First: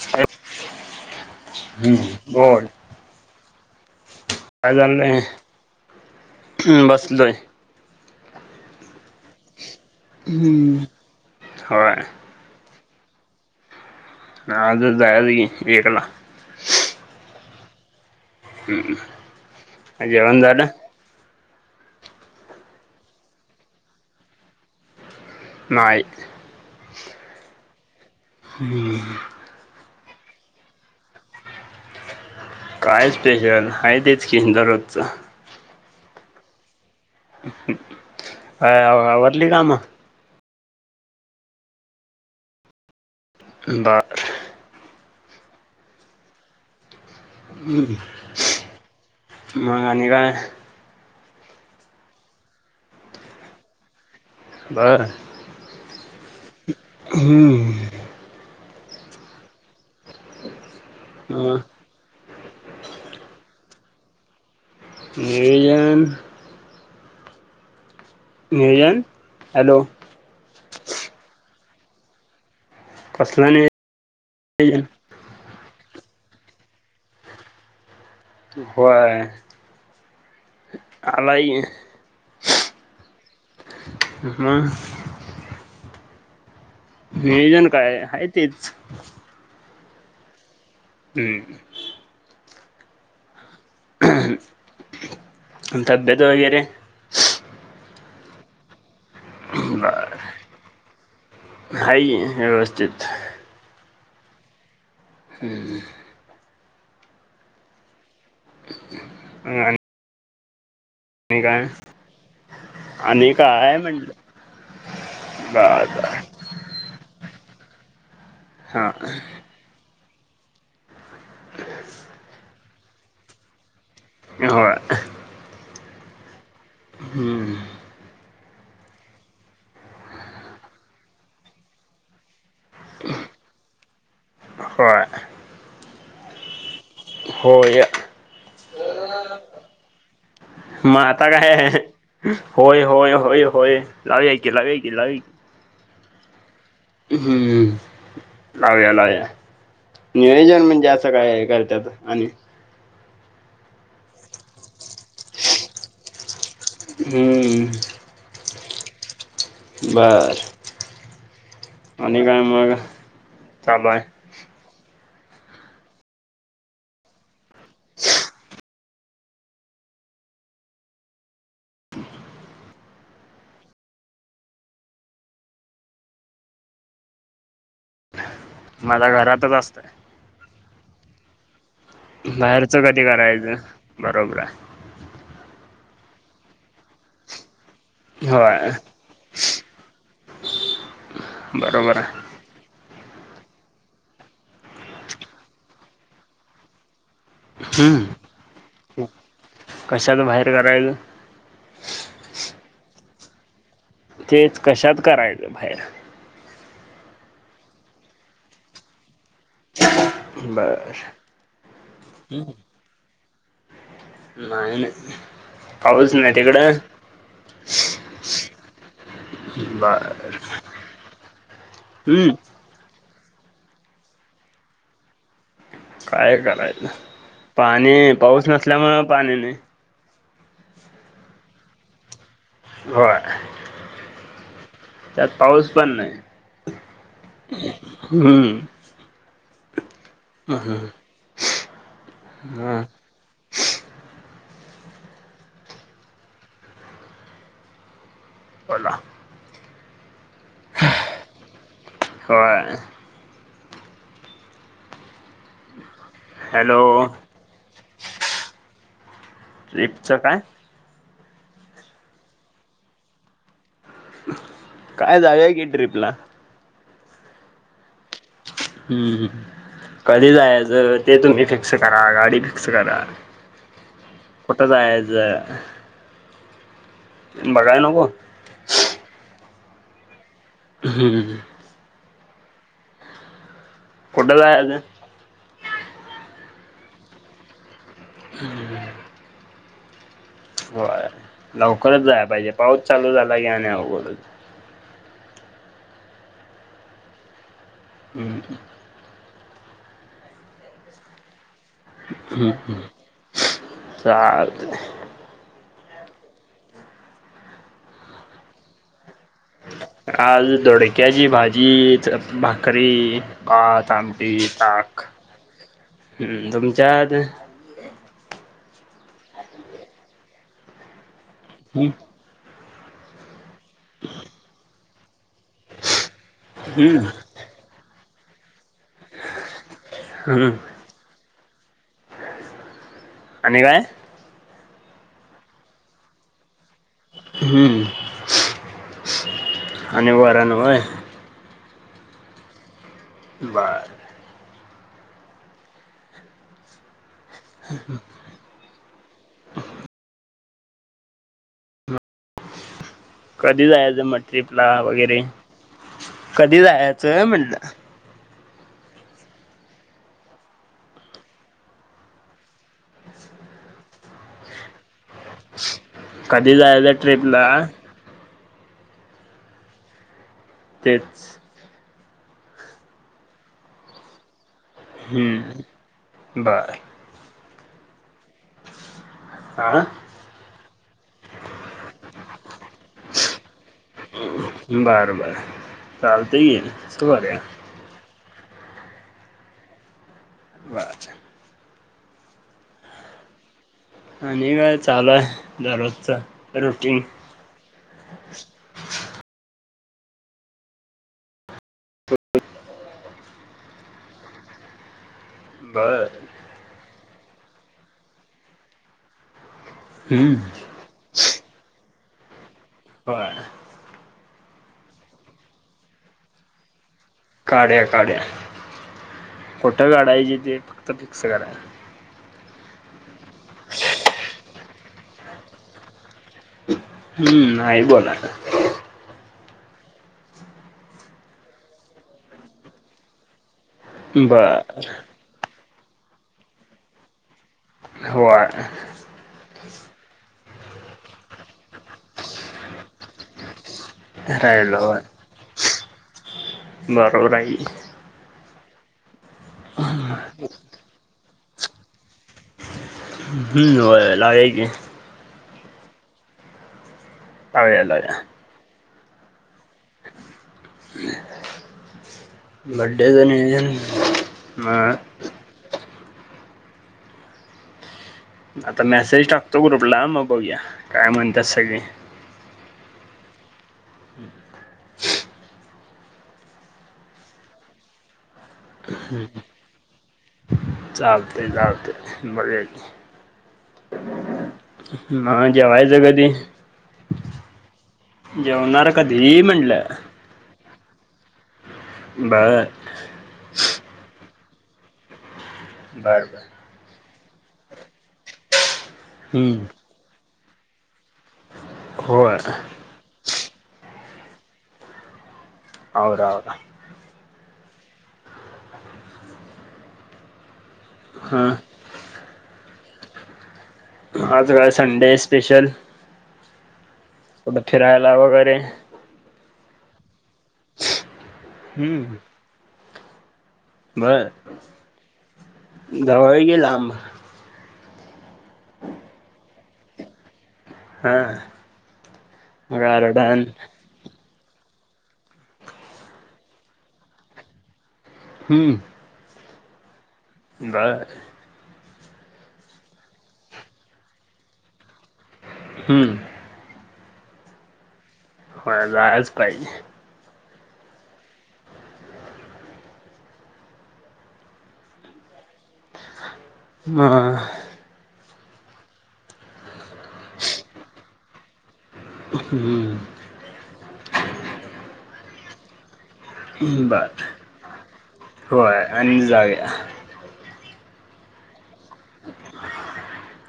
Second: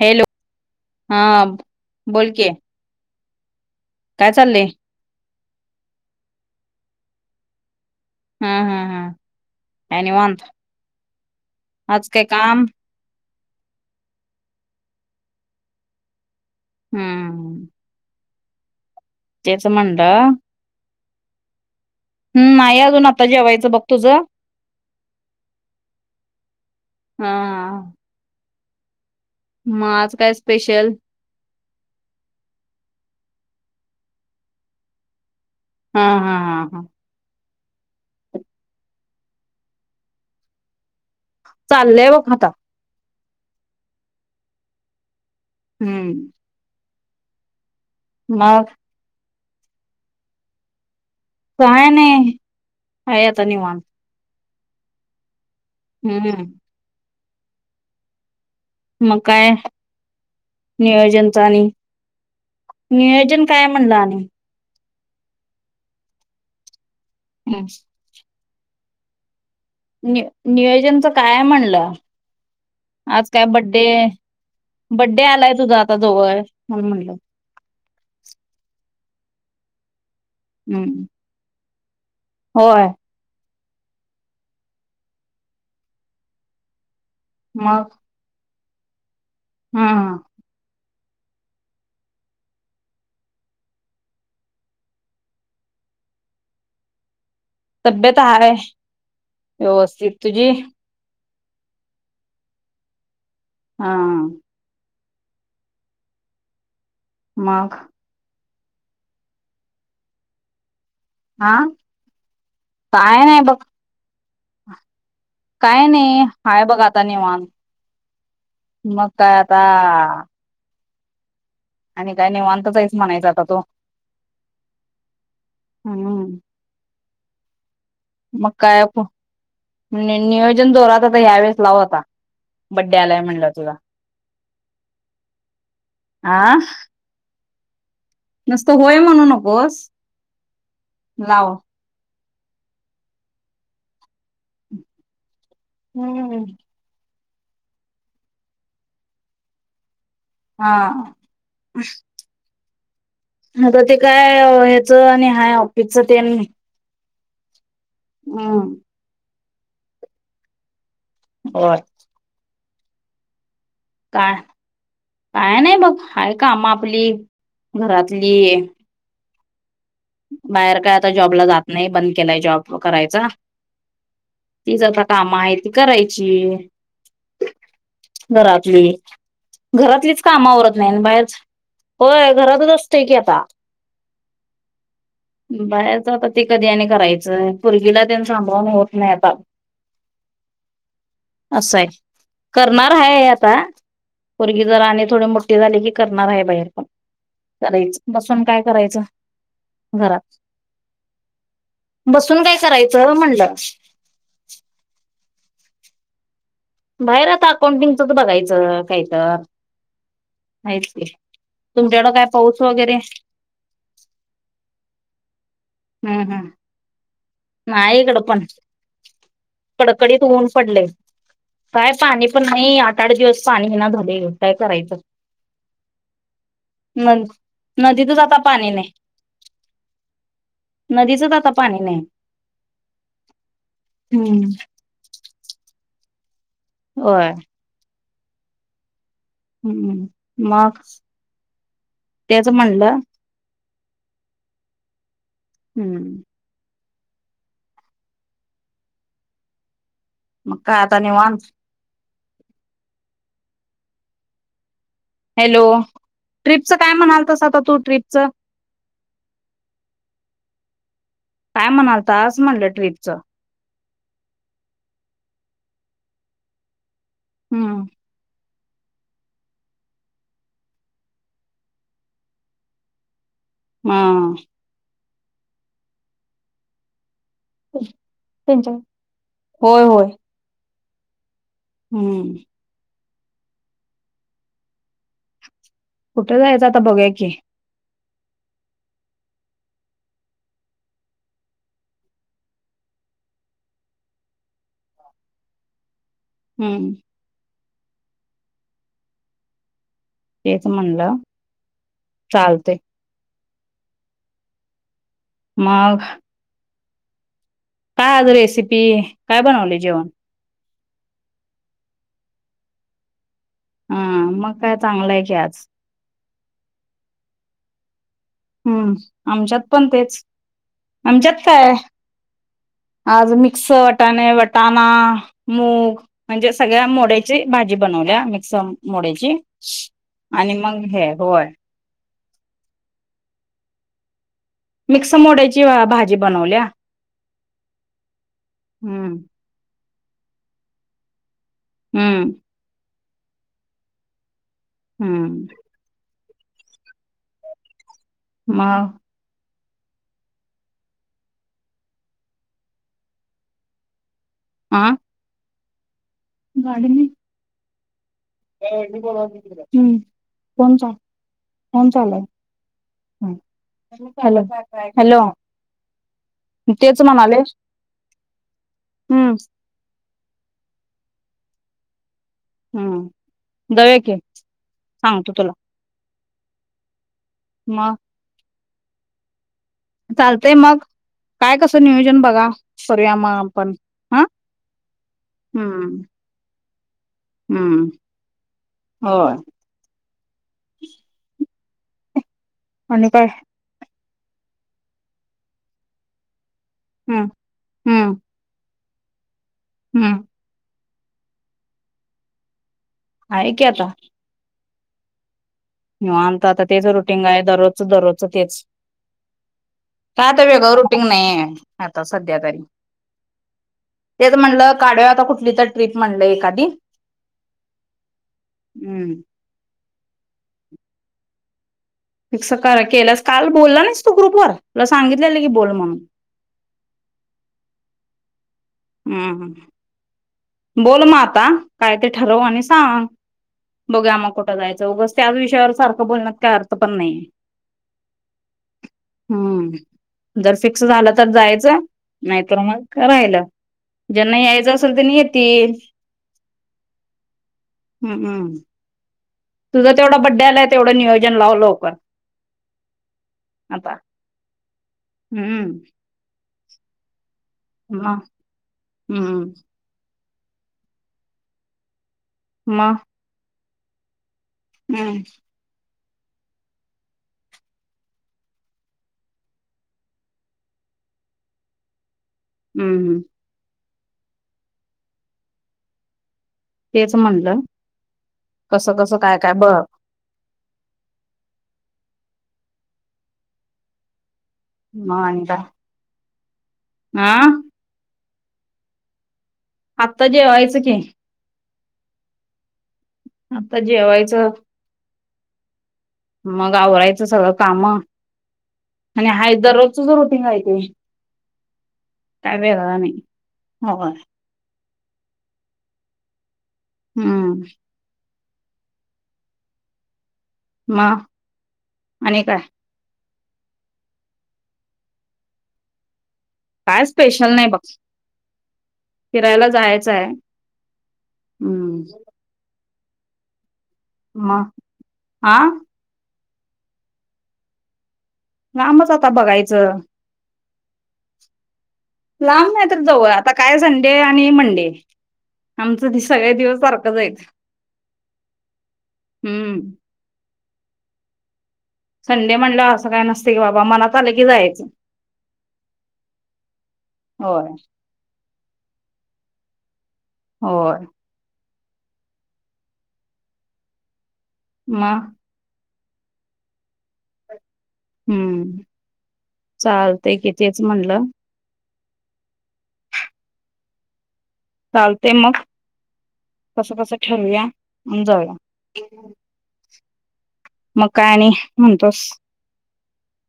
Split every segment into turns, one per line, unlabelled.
Hello! हां बोल की?
काय चाललो बसलोय.
हम, हम, काय निंवत
होय
आज काय काम?
आज जायची एकला.
हम्म.
हम्मम,
तेचं म्हणलं. हम् नाही अजून आता जेवायचं बघ तुझं?
नाहीय.
हा.
ह.
मग आज काय स्पेशल?
काय स्पेशल, आहे तेचं कि दररोजचं.
हा हा हा हा.
काय? आवरली काम.
चाललंय बघ आता.
[unintelligible]
हम्म.
हम्.
मग.
मग आणि काय?
काय नाही. आहे आता निंवात.
बरं,
हम्म.
हम्म.
मग काय? नियोजनच
मग
आणि, नियोजन काय म्हणलं आणि.
[inaudible] नीयोन
[unintelligible] [inaudible] हुम्
नियोजन हॅलो
नि नियोजनच काय म्हणलं आज काय
कसलं
बड्डे,
नियोजन
बड्डे आलाय तुझा आता जवळ म्हणुन म्हणलं
होय
हं
आलाय [inaudible] की
होय
मग नियोजन काय आहे [inaudible] तेच
[inaudible] हुम
हुम घ तब्येत वगैरे
तब्येत [inaudible] हार आहे व्यवस्थित तुझी
हाय की व्यवस्थित
हा
[unintelligible] [inaudible] हुम् हु
मग
[unintelligible] [inaudible] मग आणि आणी
हा
काय
काय
आणि
नाही बघ,
म्हटलं
काय
बर
नाही हाय बघ आता निवांत.
हा
मग काय आता आणि काय [inaudible] निवांतहीच [inaudible] म्हणायचा तु
होय ह
हुम्म
हुम्म
मग काय नियोजन जोरात आता ह्यावेेळेस लाव आता बड्डै [inaudible] यालाय म्हणलं तुजा
होय
आं
होय
होय म्हणू नकोस
मग आता काय
लाव
आहे ह ह होय होय होय होय लाउयीकी लाउया की लाउयाकी
हुम्म
हुम्म लाव्या लाव्या नियोजन
हा
म्हणजे असं काय करत्यात आणि
आता ते काय ह्याचं आणि हाय आपेच तेन
हुम्म
हुम
बर
बर
आणि काय मग चालू आहे
काय काय नाही बघ आहे काम आपली घरातली बाहेर काय आता जॉबला जात नाही बंद केलाय जॉब करायचा तीचत आता काम आहेत ती करायची घरातली
माझा घरातच असतय
घरातलीच कामावरत नाही बाहेरच होय घरातच
बाहेरचं कधी
असतोय की आता
करायचं बरोबर हाय
बाहेरचा आता ते कधी आणि करायचं पूरगीला आ तेन सांभाळून
होय
होत नाही आता असं आहे. करणार आहे आता पोरगी जरा आणि थोडे मोठ्ठी झाले की करणार आहे बाहेर पण. करायच बसून काय करायचं. घरात
कशाला बाहेर करायचं.
बसून काय करायचं म्हणलं.
तेच कशात करायचं बाहेर.
बाहेर आता अकाउंटिंगचं बघायचं काहीतर. आहेच
बर
की तुमच्याकडं काय पाऊस वगैरे.
नाही नाही पाऊस
हम्म
नाही
हम्
तिकडं.
नाही इकडंपण. कडकडीत
बर
ऊन पडलय काय पाणी
हम्म
पण नाही आता आठ दिवस पाणी हे ना झालय काय करायचं.
काय करायचं
न
पाणी
नदीतच आता
पाऊस
पाणी नाही
नसल्यामुळे पाणी नाही.
नदीचच आता पाणी नाही.
होय.
हम्म
त्यात पाऊस पण नाही.
होय.
हम्म
हम् मग तेच
हा
म्हणलं. हम्म
बोला.
मग काय आता निवांत.
होय
हॅलो ट्रीपचं
हॅलो
काय म्हणालतास आता तू ट्रीप चं.
ट्रीप चं काय?
काय म्हणालतास म्हटलं ट्रीपचं.
कायं जाऊंया की ट्रिपला.
हम्मं
हम्मं कधीं जायचं ते तुम्हीं फिक्स करां गांडी फिक्सं करां.
हां
कुठं जायचं. बघांयला नको.
त्यांच्या होयं होयं
हम्मं
हम्मं
कुठं जायचं.
कुठं जायचं आंता बघूंया की.
हम्मं बरं लवकरचं जायां पाहिजे पाऊस चालूं झालां की आणि अवघंड होईल.
हम्मं
हम्मं
तेचं म्हणलं. चालतय
हम्मं चालतं.
मांघ कायं आंज रेसिपी कायं बनवली जेवणं.
आंज दोडक्यांची भाजी भाकरी. भांत
हा
आमंटी
मग काय
तांक
चांगलंय की आज
हं तुमच्यांत.
हम्मं आमच्यांत पणं तेचं आमच्यांत कांय आंज मिक्स वटांणे वटांणा मूंग म्हणजे सगळ्यां
हम्म
मोड्यां भाजी बनवल्यां मिक्स मोड्यांची
हम्म
आणि मंग हे होयं
आणि कायं
मिक्सं मोडांयची भाजी बनवल्यां.
हम्मं
हम्म
आणि वरण होयं.
हम्मं
बरं
हम्मं
[unintelligible] [unintelligible]
मंग
कधीं जायचं मंग ट्रिपला
हा
वगैरें कधीं जायचं म्हटलं
हम्मं कोणं कोणं चालं हॅलो
कधी जायचं
तेचं म्हणांले
ट्रिपला
हम्मं
तेचं
हम्मं बघां की सांगतो तुला
हम्मं बरं
मंग
हां
चालतंय मंग कायं कसं नियोजन बघां करूंया मंग आपणं हं
बरोबर चालते की येईल बरं आहे
हम्मं होयं
बरं.
आणि काय?
आणि का चालू आहे दररोजचं रुटीन.
हम्म हम्म. हम्म.
[unintelligible]
आहे की आता.
बर
निवांत आता तेच रुटीन आहे दररोजचं दररोजचं तेच. काय
हम्म
आता वेगळं रुटींग नाही आहे आता सध्या तरी.
होय
तेच म्हटलं काढूया आता कुठली तर ट्रीप म्हणलं एखादी
काढूया काढूया
हम्म
कुठं काढायची तेे फक्त फिक्स करा.
फिक्स करा केल्या काल बोलला नाहीस तू ग्रुप वर तला सांगितलेलं की बोल म्हणून
हम्म नाही बोलाय.
हम्म हम्म. बोल मग आता काय ते ठरव आणि सांग. बघूया मग कुठं जायचं
बर
उगाच त्याच विषयावर सारखं बोलण्यात काय अर्थ पण नाही.
होय.
हम्म जर फिक्स झालं तर जायचं, नाहीतर मग राहिलं. ज्यांना
राहिल
यायचं असेल
होय
त्यांनी येतील.
बरोबर आहे की.
हम्म हम्म. तुझा तेवढं बड्डे आलंय, तेवढं नियोजन लाव लवकर.
हम्म
आता
होय लावूया की.
हम्म.
लावूया लावूया
मग हम्म. मग
बड्डेच नियोजन
हम्म
आता मेसेज टाकतो ग्रुपला मग बघूया काय म्हणतात सगळे.
हम्म हम्म.
[inaudible]
तेच म्हणलं. कसं
हां
कसं
हां.
काय काय बघ
चालतंय चालतंय बघूया की. मग जेवायचं कधी?
आं
जेवणारा कधी म्हटलं?
आत्ता जेवायचं की.
बर.
आत्ता जेवायचं.
बर बर.
मग आवरायचं सगळ कामं आणि आहे
हम्म.
दररोजच च रुटीन आहे ते.
होय
काय वेगळा नाही होय.
आवर आवर.
हम्म. मग
हा
आणि काय?
आज काय संडे स्पेशल!
काय स्पेशल
कुठं
नाही बघ,
फिरायला वगैरे
फिरायला जायचं हाय.
हम्म. बर,
मग हा
जवाई की लांब?
लांबच आता बघायचं.
हा.
लांब नाही तर जवळ
गार्डन
आता काय ज डे आणि मंडे, आमचं ते सगळे दिवस सारखंच हाईत.
हम्म.
हम्म.
बर.
संडे म्हणल्या वर असं काय नसतय की बाबा मनात आलं की जायचं.
हम्म.
होय.
होय जायाच पाहिजे.
होय. म.
म.
हम्म, चालत कि तेच म्हनलं
[unintelligible]
चालतय मग, कस
बर
बस ठरऊया, आणि जाऊया.
होय आणि जाऊया.
मग काय आणि म्हणतोस?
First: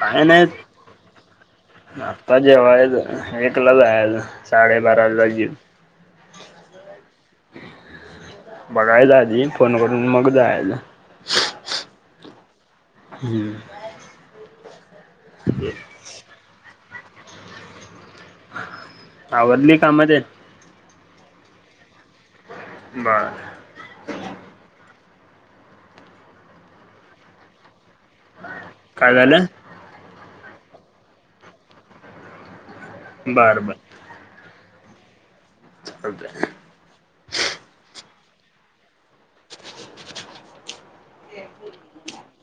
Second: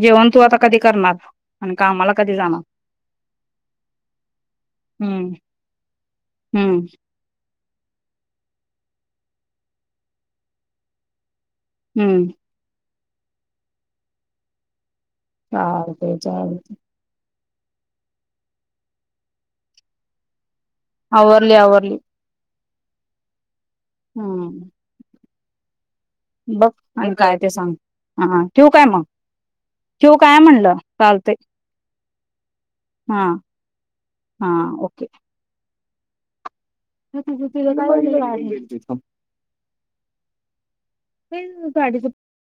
काय
जेवण तू
नाही,
आता कधी करणार आणि कामाला कधी
आता
जाणार
जेवायच एकला जायाच. साडे बाराला
हम्म
जिऊ
हम्म.
बघायचं आधी फोन करून मग जायाच.
हम्म.
हम्म.
चालतय चालत
आवरली काम तेन?
आवरली आवरली.
बर.
हम. बघ आणि काय ते सांग, हा ठेऊ काय म? ठेऊ काय म्हणलं, चालतय, हा.
बरं बरं
हा ओके.
ओके.
तुझं तिझ तिझ काय म्हणजे काय? हेंज गाडी बुक